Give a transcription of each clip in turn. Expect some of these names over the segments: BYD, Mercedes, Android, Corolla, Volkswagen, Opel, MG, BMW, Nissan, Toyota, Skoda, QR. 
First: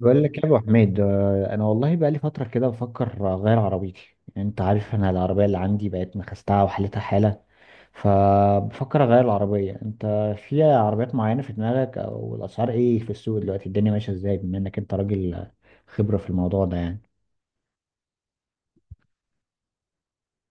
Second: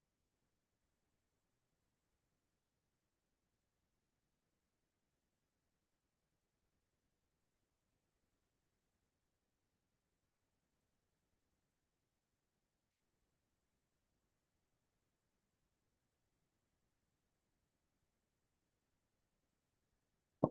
بقول لك يا ابو حميد انا والله بقى لي فتره كده بفكر اغير عربيتي. يعني انت عارف انا العربيه اللي عندي بقت نخستها وحالتها حاله، فبفكر اغير العربيه. انت في عربيات معينه في دماغك، او الاسعار ايه في السوق دلوقتي، الدنيا ماشيه ازاي، بما انك انت راجل خبره في الموضوع ده يعني.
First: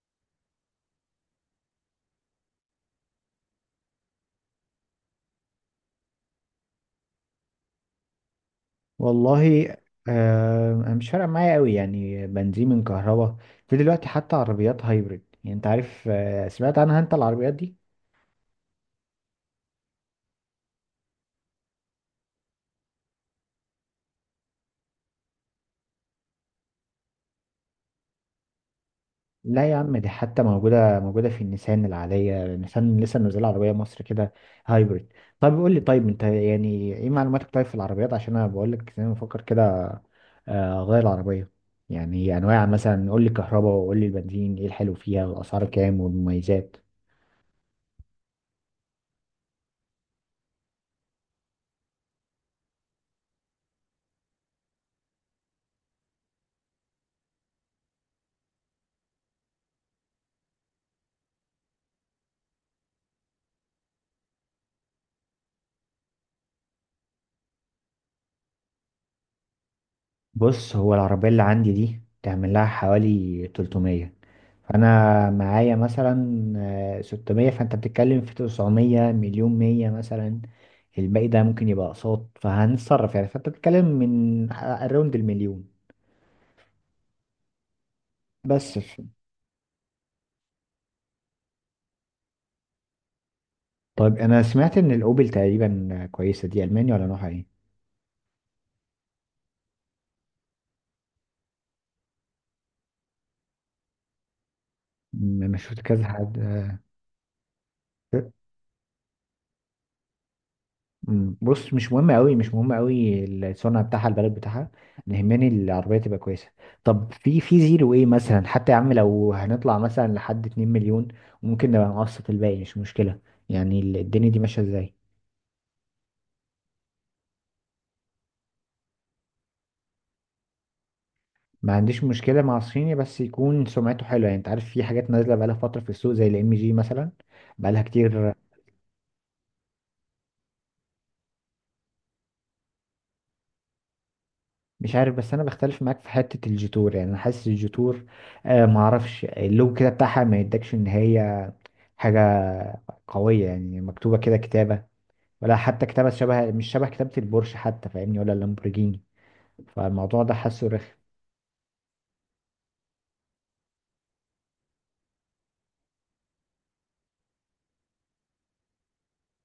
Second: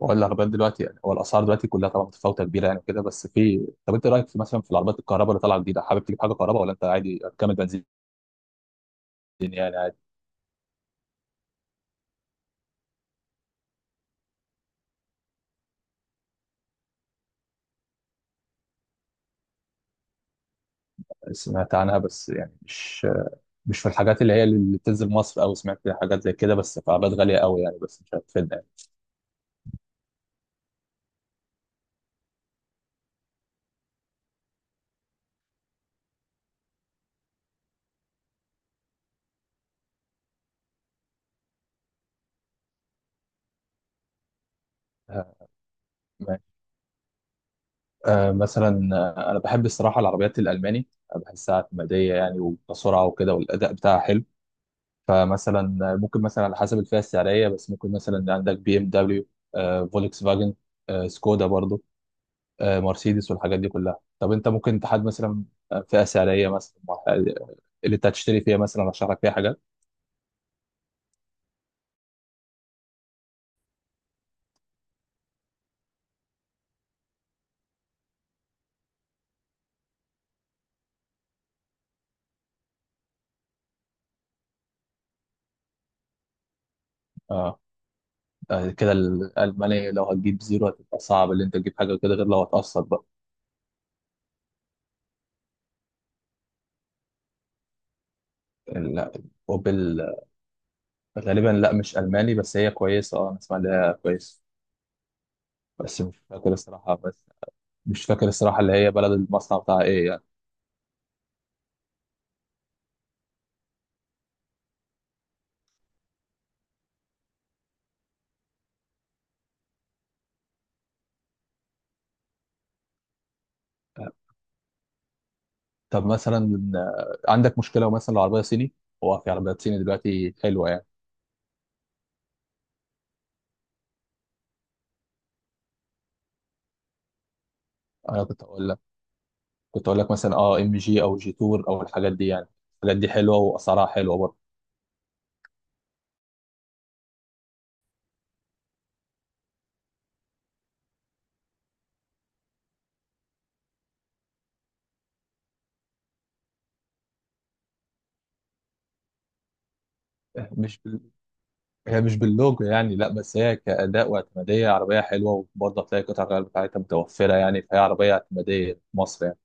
ولا العربيات دلوقتي، يعني هو الاسعار دلوقتي كلها طبعا متفاوته كبيره، يعني وكده بس في طب انت رايك في مثلا في العربيات الكهرباء اللي طالعه جديده؟ حابب تجيب حاجه كهرباء ولا انت عادي هتكمل بنزين؟ يعني والله عادي. آه مش فارقه معايا قوي يعني، بنزين من كهرباء. في دلوقتي حتى عربيات هايبريد، يعني انت عارف سمعت عنها انت العربيات دي؟ سمعت عنها بس يعني مش في الحاجات اللي اللي بتنزل مصر، او سمعت حاجات زي كده، بس في عربيات غاليه قوي يعني، بس مش هتفيدنا يعني. لا يا عم دي حتى موجودة موجودة في النيسان العادية. النيسان لسه منزلة عربية مصر كده هايبريد. طيب قول لي، طيب انت يعني ايه معلوماتك طيب في العربيات، عشان انا بقول لك انا بفكر كده اغير العربية. يعني انواع، مثلا قول لي الكهرباء وقول لي البنزين، ايه الحلو فيها آه، والاسعار كام ماشي. والمميزات. مثلا انا بحب الصراحه العربيات الالماني، بحسها اعتماديه يعني وكسرعه وكده، والاداء بتاعها حلو. فمثلا ممكن مثلا على حسب الفئه السعريه، بس ممكن مثلا عندك بي ام دبليو، فولكس فاجن، سكودا برضو، مرسيدس والحاجات دي كلها. طب انت ممكن تحدد مثلا فئه سعريه مثلا اللي انت هتشتري فيها، مثلا ارشح لك فيها حاجات. بص هو العربية اللي عندي دي تعمل لها حوالي 300، فانا معايا مثلا 600، فانت بتتكلم في 900 مليون 100 مثلا. الباقي ده ممكن يبقى اقساط فهنتصرف يعني، فانت بتتكلم من اراوند المليون. اه بس كده ف- الالماني لو هتجيب زيرو هتبقى صعب اللي انت تجيب حاجه كده، غير لو هتقسط بقى. طيب انا سمعت ان الاوبل تقريبا كويسه دي، المانيا ولا نوعها ايه؟ لا، اوبل غالبا لا مش الماني، بس هي كويسه، اه انا اسمع ان هي كويسه. انا شفت بس كذا مش حد. فاكر الصراحه، اللي هي بلد المصنع بتاعها ايه يعني. بص مش مهم قوي، مش مهم قوي الصنع بتاعها البلد بتاعها. اللي يهمني العربيه تبقى كويسه. طب في في زيرو ايه مثلا، حتى يا عم لو هنطلع مثلا لحد 2 مليون ممكن نبقى نقسط الباقي مش مشكله، يعني الدنيا دي ماشيه ازاي؟ طب مثلا، عندك مشكله لو مثلا العربيه صيني؟ هو في عربيات صيني دلوقتي حلوه يعني. ما عنديش مشكله مع الصيني بس يكون سمعته حلوه، يعني انت عارف في حاجات نازله بقالها فتره في السوق زي الام جي مثلا، بقالها انا كتير. كنت اقول لك كنت اقول لك مثلا اه ام جي او جي تور او الحاجات دي يعني، الحاجات دي حلوه واسعارها حلوه برضه. مش عارف بس انا بختلف معاك في حته الجيتور، يعني انا حاسس الجيتور آه معرفش، اللوجو كده بتاعها ما يدكش ان هي حاجة قوية يعني، مكتوبة كده كتابة، ولا حتى كتابة شبه مش شبه كتابة البورش حتى فاهمني، ولا اللامبورجيني. فالموضوع ده حاسه مش رخم. بال... هي مش باللوجو يعني لا، بس هي كاداء واعتماديه عربيه حلوه، وبرضه هتلاقي قطع الغيار بتاعتها متوفره يعني، فهي عربيه اعتماديه في مصر يعني.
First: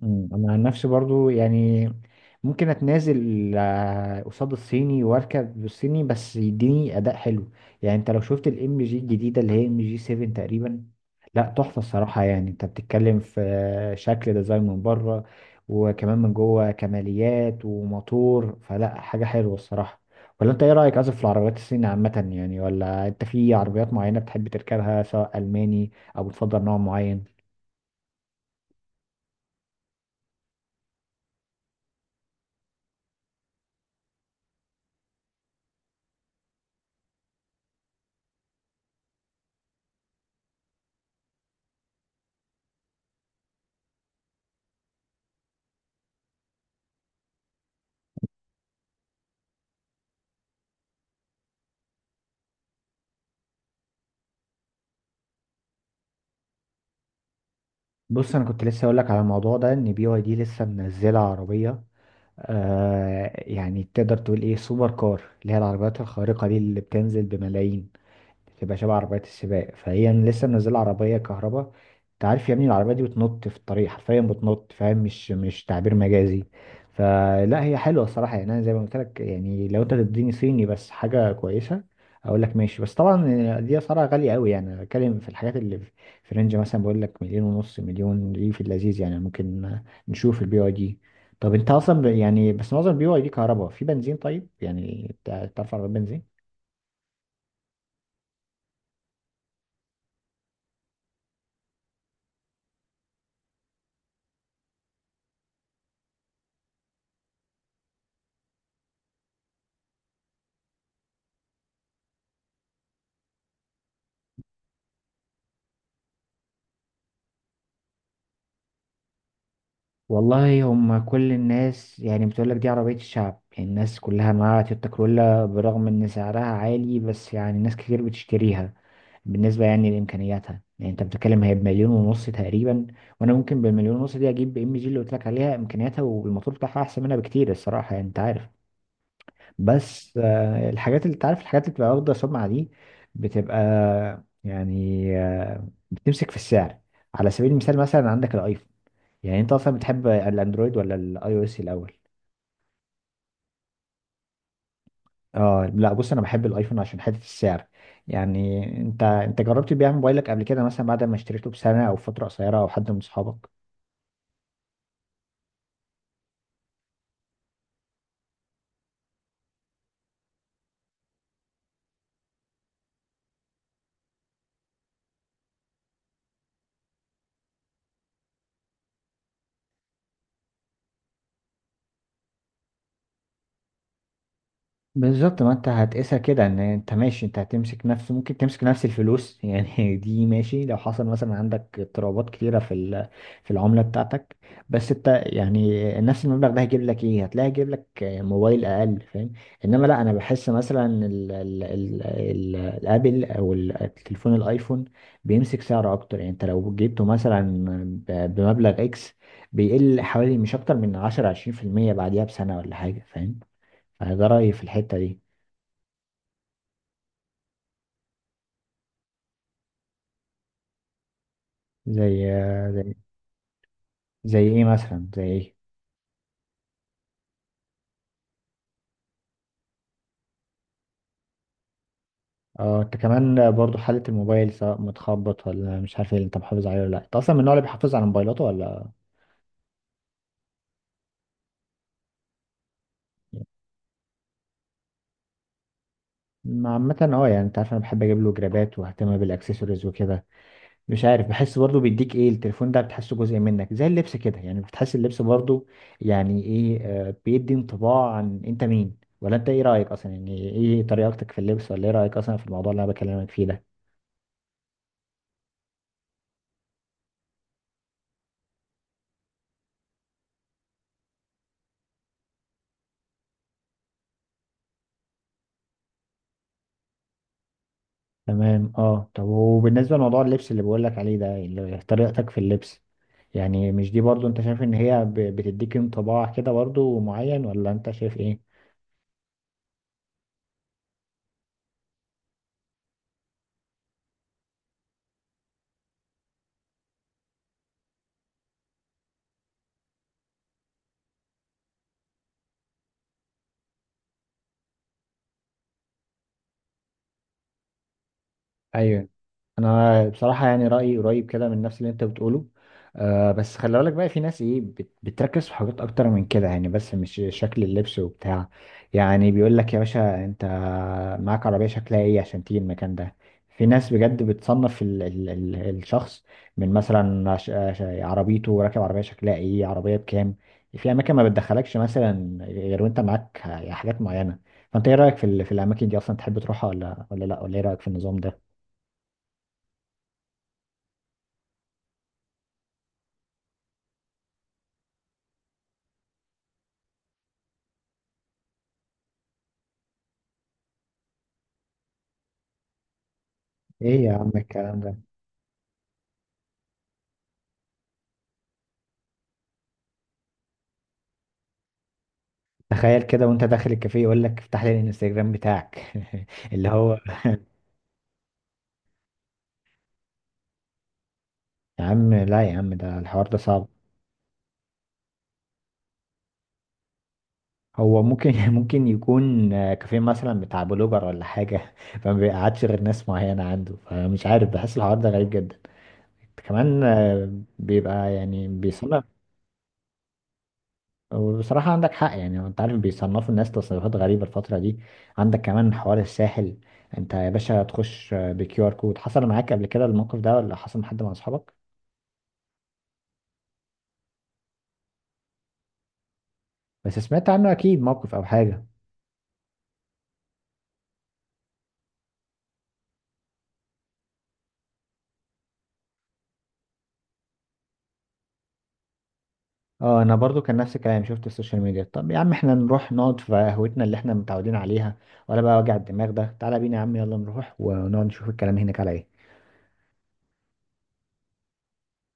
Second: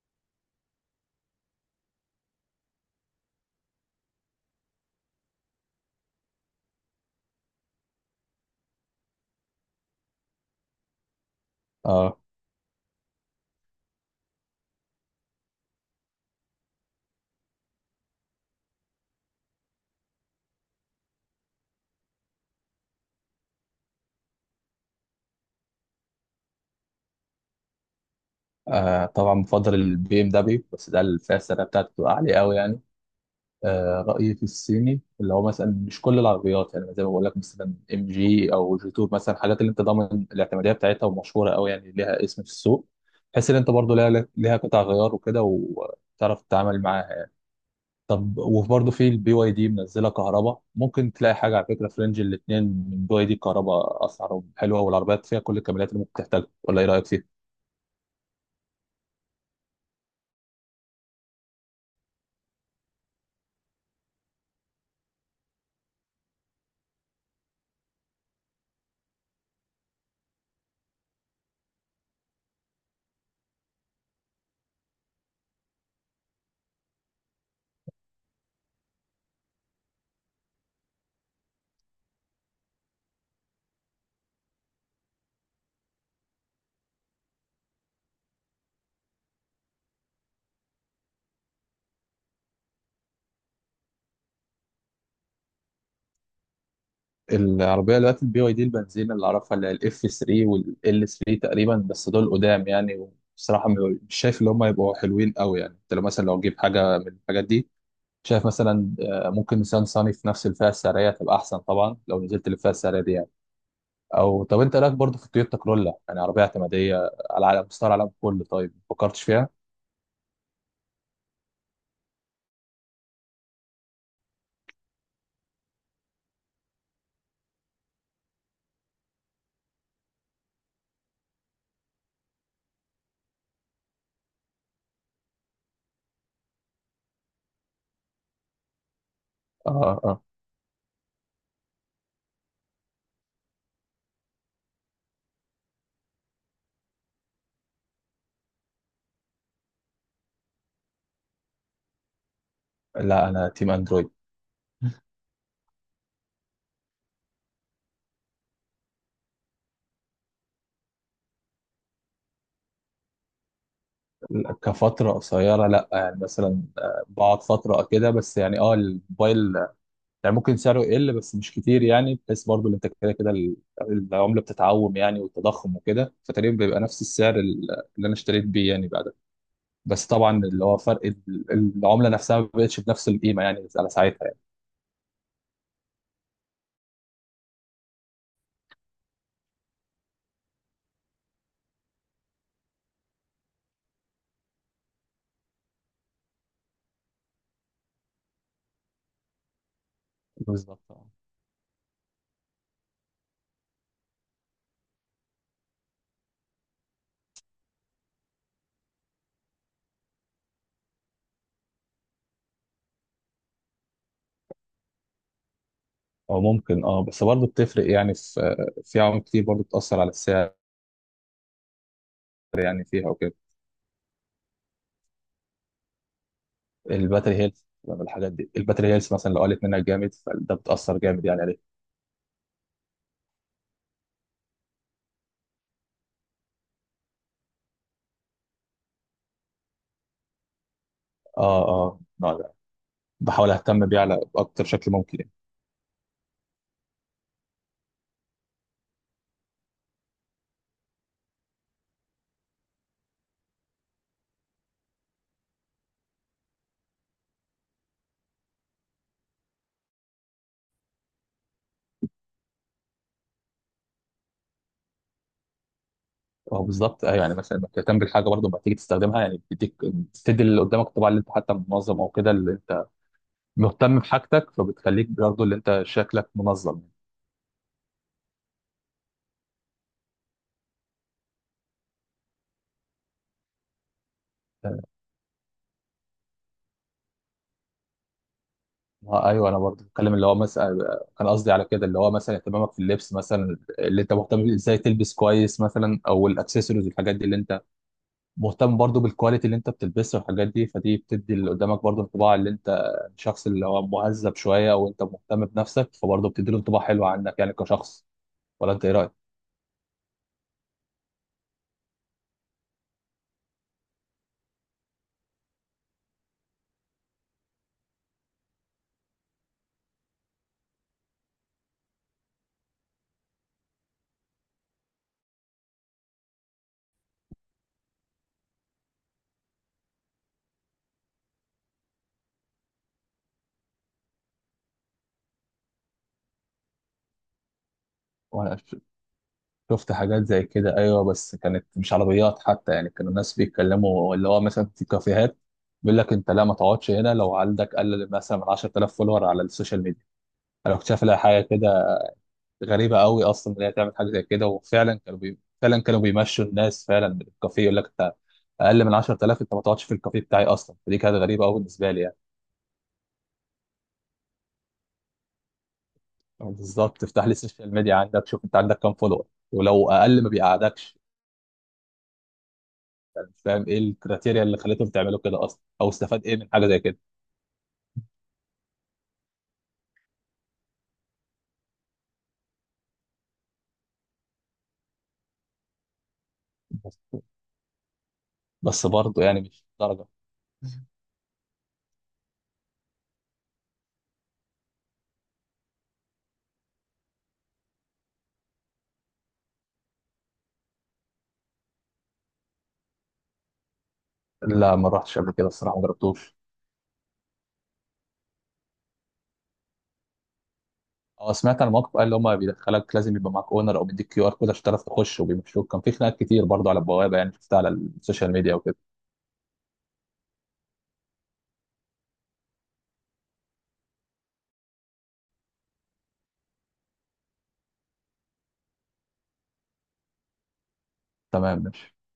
انا عن نفسي برضو يعني ممكن اتنازل قصاد الصيني واركب بالصيني بس يديني اداء حلو. يعني انت لو شفت الام جي الجديده اللي هي ام جي 7 تقريبا، لا تحفه اه, الصراحه. يعني انت بتتكلم في شكل ديزاين من بره، وكمان من جوه كماليات وموتور، فلا حاجه حلوه الصراحه. ولا انت ايه رايك اصلا في العربيات الصينية عامه يعني، ولا انت في عربيات معينه بتحب تركبها سواء الماني او بتفضل نوع معين؟ آه طبعا بفضل البي ام دبليو، بس ده الفئه السعريه بتاعته بتبقى عاليه قوي يعني. رأيي في الصيني اللي هو مثلا مش كل العربيات يعني، زي ما بقول لك مثلا ام جي او جي تور مثلا، حاجات اللي انت ضامن الاعتماديه بتاعتها ومشهوره قوي يعني، ليها اسم في السوق. تحس ان انت برضو ليها قطع غيار وكده، وتعرف تتعامل معاها يعني. طب وبرضه في البي واي دي منزله كهرباء، ممكن تلاقي حاجه. على فكره، في رينج الاثنين من بي واي دي كهرباء اسعارهم حلوه، والعربيات فيها كل الكماليات اللي ممكن تحتاجها. ولا ايه رايك فيها؟ بص انا كنت لسه اقول لك على الموضوع ده ان بي واي دي لسه منزله عربيه آه، يعني تقدر تقول ايه، سوبر كار اللي هي العربيات الخارقه دي اللي بتنزل بملايين، بتبقى شبه عربيات السباق، فهي لسه منزله عربيه كهرباء. انت عارف يا ابني العربيه دي بتنط في الطريق، حرفيا بتنط فاهم، مش تعبير مجازي. فلا هي حلوه الصراحه. يعني انا زي ما قلت لك يعني، لو انت تديني صيني بس حاجه كويسه اقول لك ماشي، بس طبعا دي اسعارها غاليه قوي. يعني أنا بتكلم في الحاجات اللي في في رينج مثلا، بقول لك مليون ونص مليون دي في اللذيذ، يعني ممكن نشوف البي واي دي. طب انت اصلا يعني بس معظم البي واي دي كهرباء في بنزين، طيب يعني تعرف عربيه بنزين؟ العربية دلوقتي البي واي دي البنزين اللي أعرفها اللي هي الإف 3 والإل 3 تقريبا، بس دول قدام يعني. بصراحة مش شايف إن هم يبقوا حلوين قوي يعني. أنت لو مثلا لو تجيب حاجة من الحاجات دي، شايف مثلا ممكن نيسان صاني في نفس الفئة السعرية تبقى أحسن، طبعا لو نزلت للفئة السعرية دي يعني. أو طب أنت إيه رأيك برضه في التويوتا كرولا؟ يعني عربية اعتمادية على مستوى العالم كله، طيب ما فكرتش فيها؟ والله هم كل الناس يعني بتقولك دي عربية الشعب، يعني الناس كلها معاها تويوتا كرولا برغم ان سعرها عالي، بس يعني ناس كتير بتشتريها. بالنسبة يعني لإمكانياتها، يعني انت بتتكلم هي بمليون ونص تقريبا، وانا ممكن بالمليون ونص دي اجيب ام جي اللي قلت لك عليها، امكانياتها والموتور بتاعها احسن منها بكتير الصراحة، يعني انت عارف آه بس آه. الحاجات اللي انت عارف الحاجات اللي بتبقى واخدة سمعة دي بتبقى يعني بتمسك في السعر. على سبيل المثال مثلا عندك الايفون. يعني انت اصلا بتحب الاندرويد ولا الاي او اس الاول؟ لا، أنا تيم أندرويد. اه لا بص انا بحب الايفون عشان حته السعر. يعني انت انت جربت تبيع موبايلك قبل كده مثلا بعد ما اشتريته بسنه او فتره قصيره، او حد من اصحابك؟ كفترة قصيرة لا يعني، مثلا بقعد فترة كده بس، يعني اه الموبايل يعني ممكن سعره يقل بس مش كتير يعني، بحيث برضو ان انت كده كده العمله بتتعوم يعني، والتضخم وكده، فتقريبا بيبقى نفس اللي انا اشتريت بيه يعني بعدها. بس طبعا اللي هو فرق العمله نفسها ما بقتش بنفس القيمه يعني على ساعتها يعني. بالظبط، ما انت هتقيسها كده ان انت ماشي، انت هتمسك نفس ممكن تمسك نفس الفلوس يعني دي ماشي، لو حصل مثلا عندك اضطرابات كتيرة في في العملة بتاعتك. بس انت يعني نفس المبلغ ده هيجيب لك ايه؟ هتلاقي هيجيب لك موبايل اقل فاهم. انما لا، انا بحس مثلا بالظبط اه. ال ال ال ال الابل او التليفون الايفون بيمسك سعر اكتر. يعني انت لو جبته مثلا بمبلغ اكس، بيقل حوالي مش اكتر من 10 20% بعديها بسنة ولا حاجة فاهم. فده رأيي في الحتة دي. او ممكن اه، بس برضو بتفرق يعني، في في عوامل كتير برضو بتاثر على السعر زي يعني زي فيها وكده. زي ايه مثلا؟ زي ايه؟ الباتري هيلث. لما الحاجات دي، الباتري هيلث مثلا لو قلت منها جامد، فده بتاثر جامد يعني عليه. اه انت كمان برضو حالة الموبايل سواء متخبط ولا مش عارف ايه، اللي انت محافظ عليه ولا لا، انت اصلا من النوع اللي بيحافظ على موبايلاته ولا اه اه، نوع ده. يعني؟ بحاول اهتم بيه على اكتر شكل ممكن يعني. ما عامة اه، يعني انت عارف انا بحب اجيب له جرابات واهتم بالاكسسوارز وكده، مش عارف بحس برضو بيديك ايه التليفون ده، بتحسه جزء منك زي اللبس كده. يعني بتحس اللبس برضو يعني ايه، بيدي انطباع عن انت مين، ولا انت ايه رأيك اصلا يعني ايه طريقتك في اللبس، ولا ايه رأيك اصلا في الموضوع اللي انا بكلمك فيه ده؟ اه بالظبط، ايوه يعني مثلا انك تهتم بالحاجه برضه لما تيجي تستخدمها يعني، بتدي اللي قدامك الطباع اللي انت حتى منظم او كده، اللي انت مهتم بحاجتك، فبتخليك برضه اللي انت شكلك منظم. تمام اه، طب وبالنسبة لموضوع اللبس اللي بقولك عليه ده، طريقتك في اللبس، يعني مش دي برضو انت شايف ان هي بتديك انطباع كده برضو معين، ولا انت شايف ايه؟ اه ايوه، انا برضه بتكلم اللي هو مثلا كان قصدي على كده اللي هو مثلا اهتمامك في اللبس مثلا، اللي انت مهتم بيه ازاي تلبس كويس مثلا، او الاكسسوارز والحاجات دي اللي انت مهتم برضه بالكواليتي اللي انت بتلبسها والحاجات دي، فدي بتدي اللي قدامك برضه انطباع اللي انت شخص اللي هو مهذب شويه او انت مهتم بنفسك، فبرضه بتدي له انطباع حلو عنك يعني كشخص. ولا انت ايه رايك؟ انا بصراحه يعني رايي قريب كده من نفس اللي انت بتقوله آه، بس خلي بالك بقى في ناس ايه بتركز في حاجات اكتر من كده يعني، بس مش شكل اللبس وبتاع. يعني بيقول لك يا باشا انت معاك عربيه شكلها ايه عشان تيجي المكان ده. في ناس بجد بتصنف ال ال ال الشخص من مثلا عربيته، راكب عربيه شكلها ايه، عربيه بكام. في اماكن ما بتدخلكش مثلا غير وانت معاك حاجات معينه، فانت ايه رايك في في الاماكن دي اصلا، تحب تروحها، ولا لا، ولا ايه رايك في النظام ده؟ وانا شفت حاجات زي كده ايوه، بس كانت مش عربيات حتى يعني، كانوا الناس بيتكلموا اللي هو مثلا في كافيهات بيقول لك انت لا ما تقعدش هنا لو عندك اقل مثلا من 10,000 فولور على السوشيال ميديا. انا كنت شايف لها حاجه كده غريبه قوي اصلا ان هي تعمل ايه حاجه يا زي عم كده، الكلام ده؟ وفعلا كانوا فعلا كانوا بيمشوا الناس فعلا من الكافيه، يقول لك انت اقل من 10,000 انت ما تقعدش في الكافيه بتاعي اصلا. فدي كانت غريبه قوي بالنسبه لي يعني. تخيل كده وانت داخل الكافيه يقول لك افتح لي الانستجرام بتاعك اللي هو بالظبط، افتح لي السوشيال ميديا عندك، شوف انت عندك كام فولور، ولو اقل ما بيقعدكش. يا عم لا يا عم، ده الحوار ده مش فاهم صعب. ايه الكريتيريا اللي خليتهم تعملوا كده اصلا، او استفاد ايه من حاجه زي كده. هو ممكن ممكن يكون كافيه مثلا بتاع بلوجر ولا حاجة فما بيقعدش غير ناس معينة عنده، فمش عارف بحس الحوار ده غريب جدا. كمان بس بيبقى يعني بس بيصنف. برضه يعني مش درجه. وبصراحة عندك حق، يعني انت عارف بيصنفوا الناس تصنيفات غريبة الفترة دي. عندك كمان حوار الساحل، انت يا باشا تخش بكيو ار كود، حصل معاك قبل كده الموقف ده، ولا حصل مع حد من اصحابك لا، ما رحتش قبل كده الصراحه، ما جربتوش. بس سمعت عنه اكيد موقف او حاجه؟ اه، سمعت عن موقف قال اللي هم بيدخلك لازم يبقى معاك اونر او بيديك كيو ار كود عشان تعرف تخش، وبيمشوك. كان في خناقات كتير برضه على البوابه يعني، شفتها على السوشيال ميديا وكده. اه انا برضو كان نفس الكلام، شفت السوشيال ميديا. طب يا عم احنا نروح نقعد في قهوتنا اللي احنا متعودين عليها، ولا بقى وجع الدماغ ده؟ تعالى بينا يا عم، يلا نروح ونقعد نشوف الكلام هناك على ايه. تمام، ماشي.